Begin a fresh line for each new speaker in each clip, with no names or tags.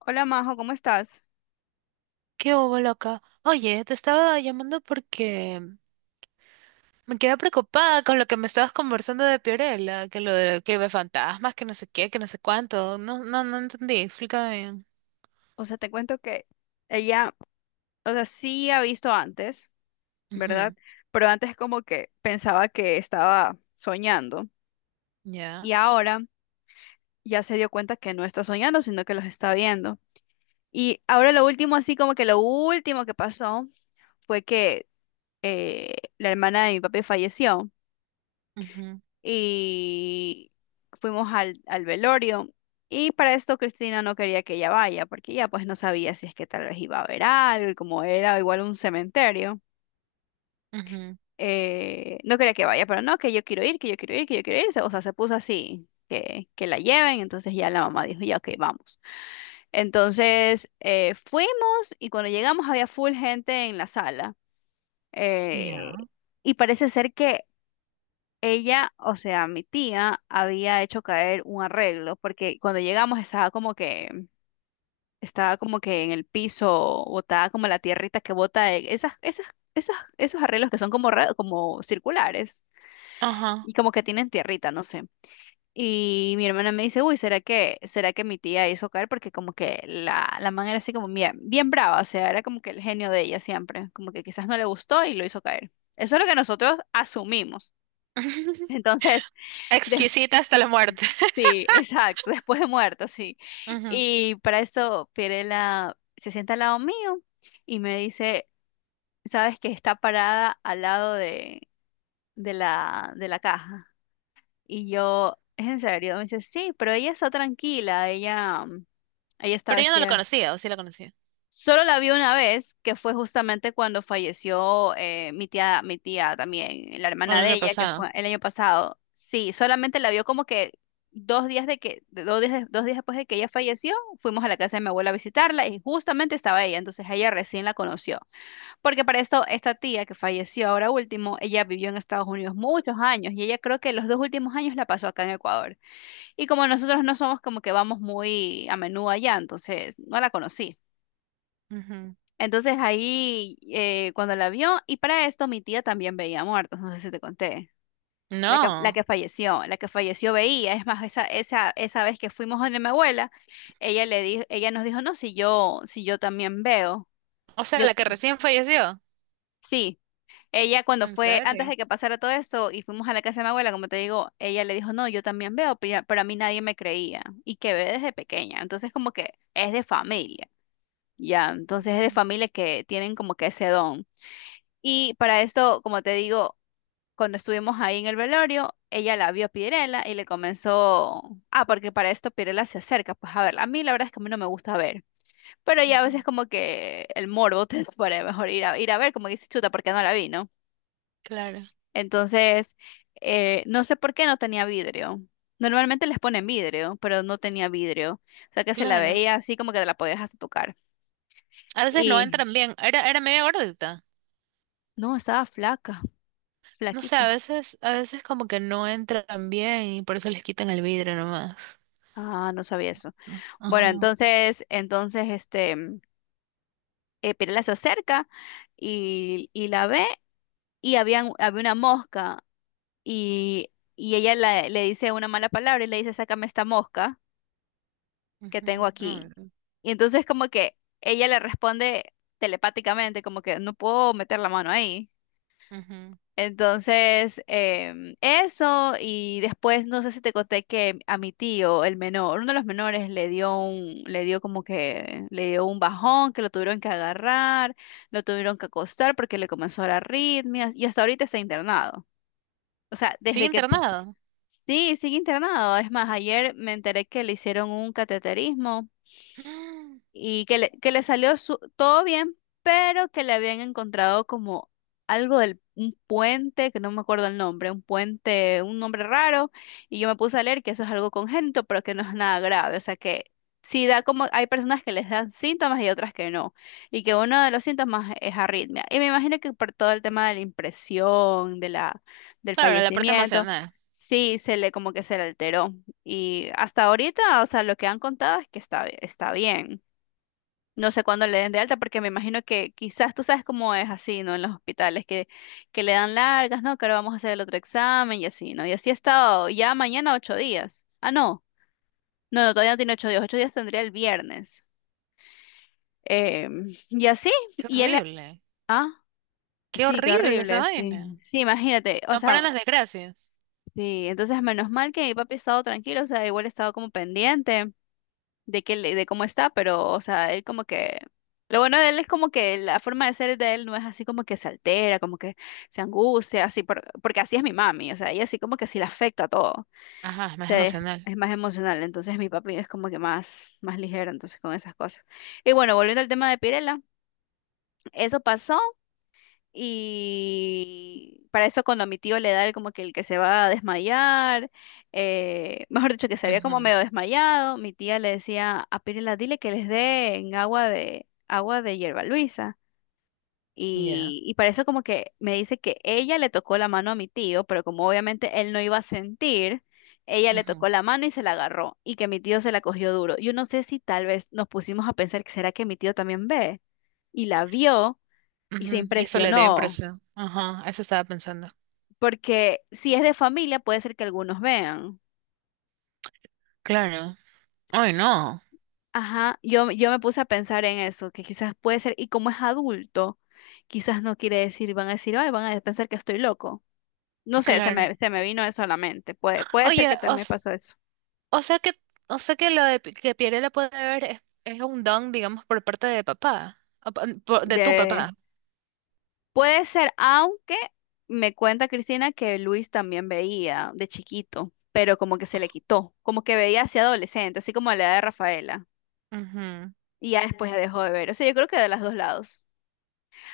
Hola Majo, ¿cómo estás?
¿Qué hubo, loca? Oye, te estaba llamando porque me quedé preocupada con lo que me estabas conversando de Piorella, que lo de que ve fantasmas, que no sé qué, que no sé cuánto. No entendí, explícame bien.
O sea, te cuento que ella, o sea, sí ha visto antes, ¿verdad?
Ujú.
Pero antes como que pensaba que estaba soñando y
Ya.
ahora ya se dio cuenta que no está soñando, sino que los está viendo. Y ahora lo último, así como que lo último que pasó fue que la hermana de mi papi falleció
Ujú.
y fuimos al velorio. Y para esto Cristina no quería que ella vaya, porque ella pues no sabía si es que tal vez iba a haber algo, y como era igual un cementerio,
Ujú.
no quería que vaya, pero no, que yo quiero ir, que yo quiero ir, que yo quiero ir. O sea, se puso así, que la lleven, entonces ya la mamá dijo, ya, ok, vamos. Entonces fuimos y cuando llegamos había full gente en la sala. eh,
Ya.
y parece ser que ella, o sea, mi tía había hecho caer un arreglo porque cuando llegamos estaba como que en el piso botada como la tierrita que bota esas esas esas esos arreglos que son como circulares
Ajá.
y como que tienen tierrita, no sé. Y mi hermana me dice, "Uy, ¿será que mi tía hizo caer porque como que la man era así como bien bien brava, o sea, era como que el genio de ella siempre, como que quizás no le gustó y lo hizo caer." Eso es lo que nosotros asumimos. Entonces,
Exquisita hasta la muerte.
sí, exacto, después de muerto, sí.
Ujú.
Y para eso Pirela se sienta al lado mío y me dice, ¿sabes que está parada al lado de la caja? Y yo, ¿es en serio? Me dice, sí, pero ella está tranquila, ella está
Pero yo no lo
vestida.
conocía, o sí la conocía.
Solo la vi una vez, que fue justamente cuando falleció mi tía también, la hermana
El
de
año
ella, que
pasado.
fue el año pasado. Sí, solamente la vio como que 2 días después de que ella falleció, fuimos a la casa de mi abuela a visitarla y justamente estaba ella, entonces ella recién la conoció. Porque para esto, esta tía que falleció ahora último, ella vivió en Estados Unidos muchos años y ella creo que los 2 últimos años la pasó acá en Ecuador. Y como nosotros no somos como que vamos muy a menudo allá, entonces no la conocí.
Ujú.
Entonces ahí, cuando la vio, y para esto mi tía también veía muertos, no sé si te conté. La que, la
No.
que falleció, la que falleció veía, es más, esa vez que fuimos donde mi abuela, ella nos dijo, no, si yo también veo.
O sea,
Yo,
la que recién falleció.
sí, ella cuando
¿En
fue, antes
serio?
de que pasara todo esto, y fuimos a la casa de mi abuela, como te digo, ella le dijo, no, yo también veo, pero a mí nadie me creía, y que ve desde pequeña. Entonces como que es de familia, ya, entonces es de
Ujú,
familia que tienen como que ese don. Y para esto, como te digo, cuando estuvimos ahí en el velorio, ella la vio a Pirela y le comenzó, ah, porque para esto Pirela se acerca, pues a ver, a mí la verdad es que a mí no me gusta ver, pero ya a veces
ujú.
como que el morbo te para mejor ir a ver, como que dice chuta, porque no la vi, ¿no?
Claro,
Entonces, no sé por qué no tenía vidrio. Normalmente les ponen vidrio, pero no tenía vidrio. O sea que se la
claro.
veía así como que te la podías hasta tocar.
A veces no
Y
entran bien. Era media gordita.
no, estaba flaca,
No sé, a
flaquita.
veces, a veces como que no entran bien y por eso les quitan el vidrio nomás.
Ah, no sabía eso. Bueno,
Ajá.
Entonces, Pirela se acerca y la ve y había una mosca y ella le dice una mala palabra y le dice, sácame esta mosca que
Ujú,
tengo aquí.
ujú,
Y entonces como que ella le responde telepáticamente, como que no puedo meter la mano ahí.
ujú.
Entonces, eso, y después no sé si te conté que a mi tío, el menor, uno de los menores le dio un bajón, que lo tuvieron que agarrar, lo tuvieron que acostar porque le comenzó a dar arritmias, y hasta ahorita está internado. O sea,
Sigue
desde que, pa-
internado.
sí, sigue internado. Es más, ayer me enteré que le hicieron un cateterismo
Mm.
y que le salió todo bien, pero que le habían encontrado como algo del un puente, que no me acuerdo el nombre, un puente, un nombre raro, y yo me puse a leer que eso es algo congénito, pero que no es nada grave, o sea que sí da como, hay personas que les dan síntomas y otras que no, y que uno de los síntomas es arritmia, y me imagino que por todo el tema de la impresión, del
Claro, la parte
fallecimiento.
emocional.
Sí, se le como que se le alteró. Y hasta ahorita, o sea, lo que han contado es que está bien. No sé cuándo le den de alta, porque me imagino que quizás tú sabes cómo es así, ¿no? En los hospitales, que le dan largas, ¿no? Que ahora vamos a hacer el otro examen y así, ¿no? Y así ha estado ya mañana 8 días. Ah, no, no, no, todavía no tiene 8 días, 8 días tendría el viernes. Y así,
Qué
y él,
horrible.
ah,
Qué
sí, qué
horrible esa
horrible,
vaina.
sí. Sí, imagínate, o
No
sea,
paran las desgracias.
sí, entonces menos mal que mi papi ha estado tranquilo, o sea, igual ha estado como pendiente de cómo está, pero, o sea, él como que lo bueno de él es como que la forma de ser de él no es así como que se altera, como que se angustia, así porque así es mi mami, o sea, ella así como que sí le afecta todo.
Ajá, es más
Sí,
emocional.
es más emocional, entonces mi papi es como que más ligero entonces con esas cosas. Y bueno, volviendo al tema de Pirela, eso pasó y para eso cuando a mi tío le da el como que el que se va a desmayar, mejor dicho, que se había como
Ujú.
medio desmayado, mi tía le decía a Pirela, dile que les den agua de hierba Luisa.
Ya.
Y para eso como que me dice que ella le tocó la mano a mi tío, pero como obviamente él no iba a sentir, ella le tocó
Ujú,
la mano y se la agarró, y que mi tío se la cogió duro. Yo no sé si tal vez nos pusimos a pensar que será que mi tío también ve, y la vio y se
ujú. Y eso le dio
impresionó.
impresión. Ajá, eso estaba pensando.
Porque si es de familia puede ser que algunos vean.
Claro. Ay, no.
Ajá, yo me puse a pensar en eso, que quizás puede ser, y como es adulto, quizás no quiere decir, van a decir, ay, van a pensar que estoy loco. No sé,
Claro.
se me vino eso a la mente. Puede ser
Oye,
que también
os...
pasó eso.
O sea que, o sea que lo de pi- que Pirela puede ver es un don, digamos, por parte de papá, o pa- por- de tu
De...
papá.
Puede ser, aunque me cuenta Cristina que Luis también veía de chiquito, pero como que se le quitó, como que veía hacia adolescente, así como la edad de Rafaela,
Ujú,
y ya después ya dejó de ver. O sea, yo creo que de los dos lados.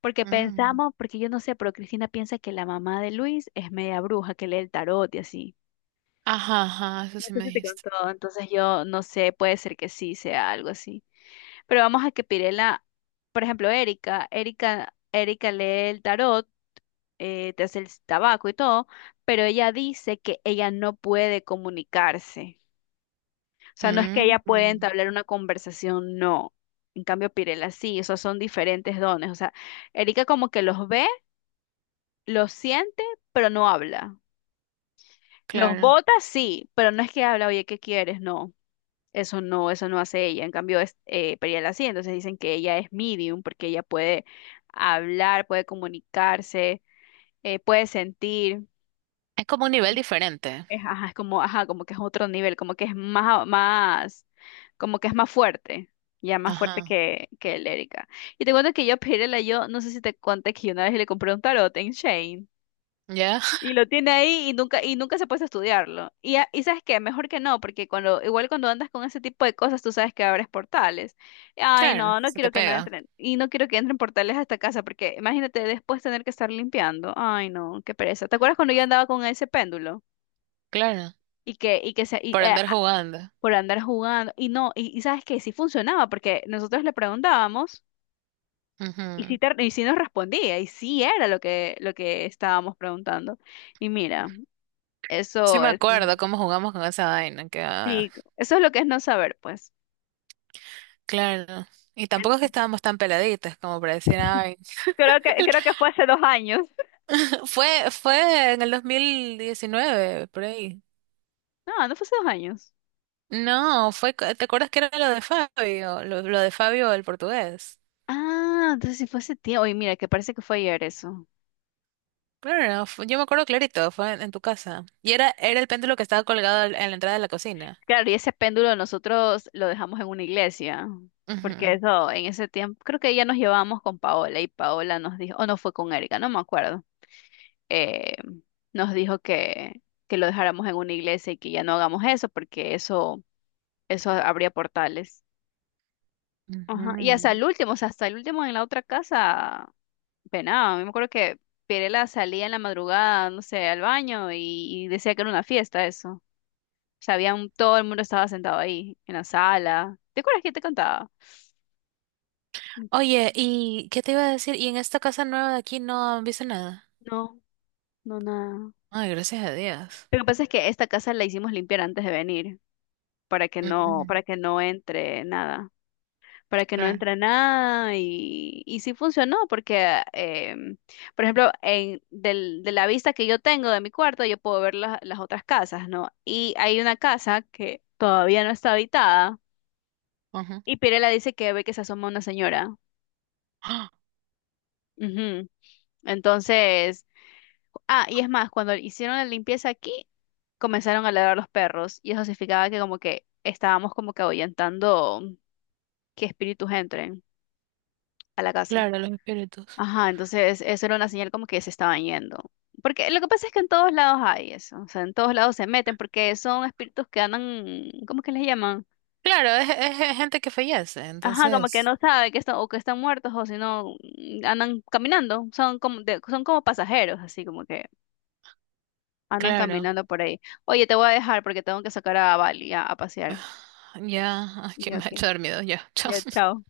Porque
mm.
pensamos, porque yo no sé, pero Cristina piensa que la mamá de Luis es media bruja, que lee el tarot y así.
Ajá, ajá, eso
No
sí
sé
me
si te
dijiste.
contó, entonces yo no sé, puede ser que sí sea algo así. Pero vamos a que Pirela, por ejemplo, Erika lee el tarot, te hace el tabaco y todo, pero ella dice que ella no puede comunicarse. O sea, no es que
Mm,
ella pueda
mm,
entablar una conversación, no. En cambio, Pirela sí, o sea, son diferentes dones. O sea, Erika como que los ve, lo siente, pero no habla. Los
claro.
bota, sí, pero no es que habla, oye, ¿qué quieres? No, eso no, eso no hace ella. En cambio, Periel sí, entonces dicen que ella es medium porque ella puede hablar, puede comunicarse, puede sentir.
Es como un nivel diferente.
Es, ajá, es como, ajá, como que es otro nivel, como que es más, como que es más fuerte, ya más fuerte
Ajá.
que el Erika. Y te cuento que yo, Periela, yo no sé si te conté que yo una vez le compré un tarot en Shane.
¿Ya?
Y lo tiene ahí y nunca se puede estudiarlo. Y sabes qué, mejor que no, porque cuando, igual cuando andas con ese tipo de cosas, tú sabes que abres portales. Ay,
Claro,
no, no
se te
quiero que no
pega.
entren, y no quiero que entren portales a esta casa, porque imagínate después tener que estar limpiando. Ay, no, qué pereza. ¿Te acuerdas cuando yo andaba con ese péndulo?
Claro.
Y que, y que se, y,
Por
eh,
andar jugando.
por andar jugando, y no, y sabes que sí funcionaba, porque nosotros le preguntábamos,
Ujú.
y sí nos respondía, y sí era lo que estábamos preguntando. Y mira,
Sí
eso,
me
eso.
acuerdo cómo jugamos con esa vaina. Que, ah,
Sí, eso es lo que es no saber, pues.
claro. Y tampoco es que
En-
estábamos tan peladitas como para decir, ay.
Creo que fue hace 2 años.
Fue, fue en el 2019 por ahí.
No, no fue hace 2 años.
No, fue, co- ¿te acuerdas que era lo de Fabio? Lo de Fabio, el portugués.
Ah, entonces sí fue hace tiempo. Oye, mira, que parece que fue ayer eso.
Claro, no, fue- yo me acuerdo clarito, fue en tu casa. Y era, era el péndulo que estaba colgado al- en la entrada de la cocina.
Claro, y ese péndulo nosotros lo dejamos en una iglesia, porque
Ujú,
eso, en ese tiempo, creo que ya nos llevábamos con Paola y Paola nos dijo, o no fue con Erika, no me acuerdo. eh, Nos dijo que, lo dejáramos en una iglesia y que ya no hagamos eso, porque eso abría portales. Ajá. Y hasta
ujú.
el último, o sea, hasta el último en la otra casa penado. Yo me acuerdo que Pirela salía en la madrugada, no sé, al baño y decía que era una fiesta eso. O sea, había todo el mundo estaba sentado ahí, en la sala. ¿Te acuerdas que te contaba?
Oye, ¿y qué te iba a decir? ¿Y en esta casa nueva de aquí no han visto nada?
No, no, nada.
Ay, gracias a Dios.
Lo que pasa es que esta casa la hicimos limpiar antes de venir,
Mm,
para que no entre nada. Para que no
claro,
entre nada y sí funcionó porque, por ejemplo, de la vista que yo tengo de mi cuarto, yo puedo ver las otras casas, ¿no? Y hay una casa que todavía no está habitada
ajá.
y Pirela dice que ve que se asoma una señora.
¡Ah!
Ujú. Entonces, ah, y es más, cuando hicieron la limpieza aquí, comenzaron a ladrar los perros y eso significaba que como que estábamos como que ahuyentando que espíritus entren a la casa.
Claro, los espíritus.
Ajá, entonces eso era una señal como que se estaban yendo. Porque lo que pasa es que en todos lados hay eso, o sea, en todos lados se meten porque son espíritus que andan, ¿cómo que les llaman?
Claro, es gente que fallece,
Ajá, como que
entonces,
no saben que están o que están muertos o si no andan caminando, son como pasajeros, así como que andan
claro,
caminando por ahí. Oye, te voy a dejar porque tengo que sacar a Bali a pasear.
ya, ay, que
Ya,
me ha hecho
ok.
dormido ya, chao.
Ya, chao.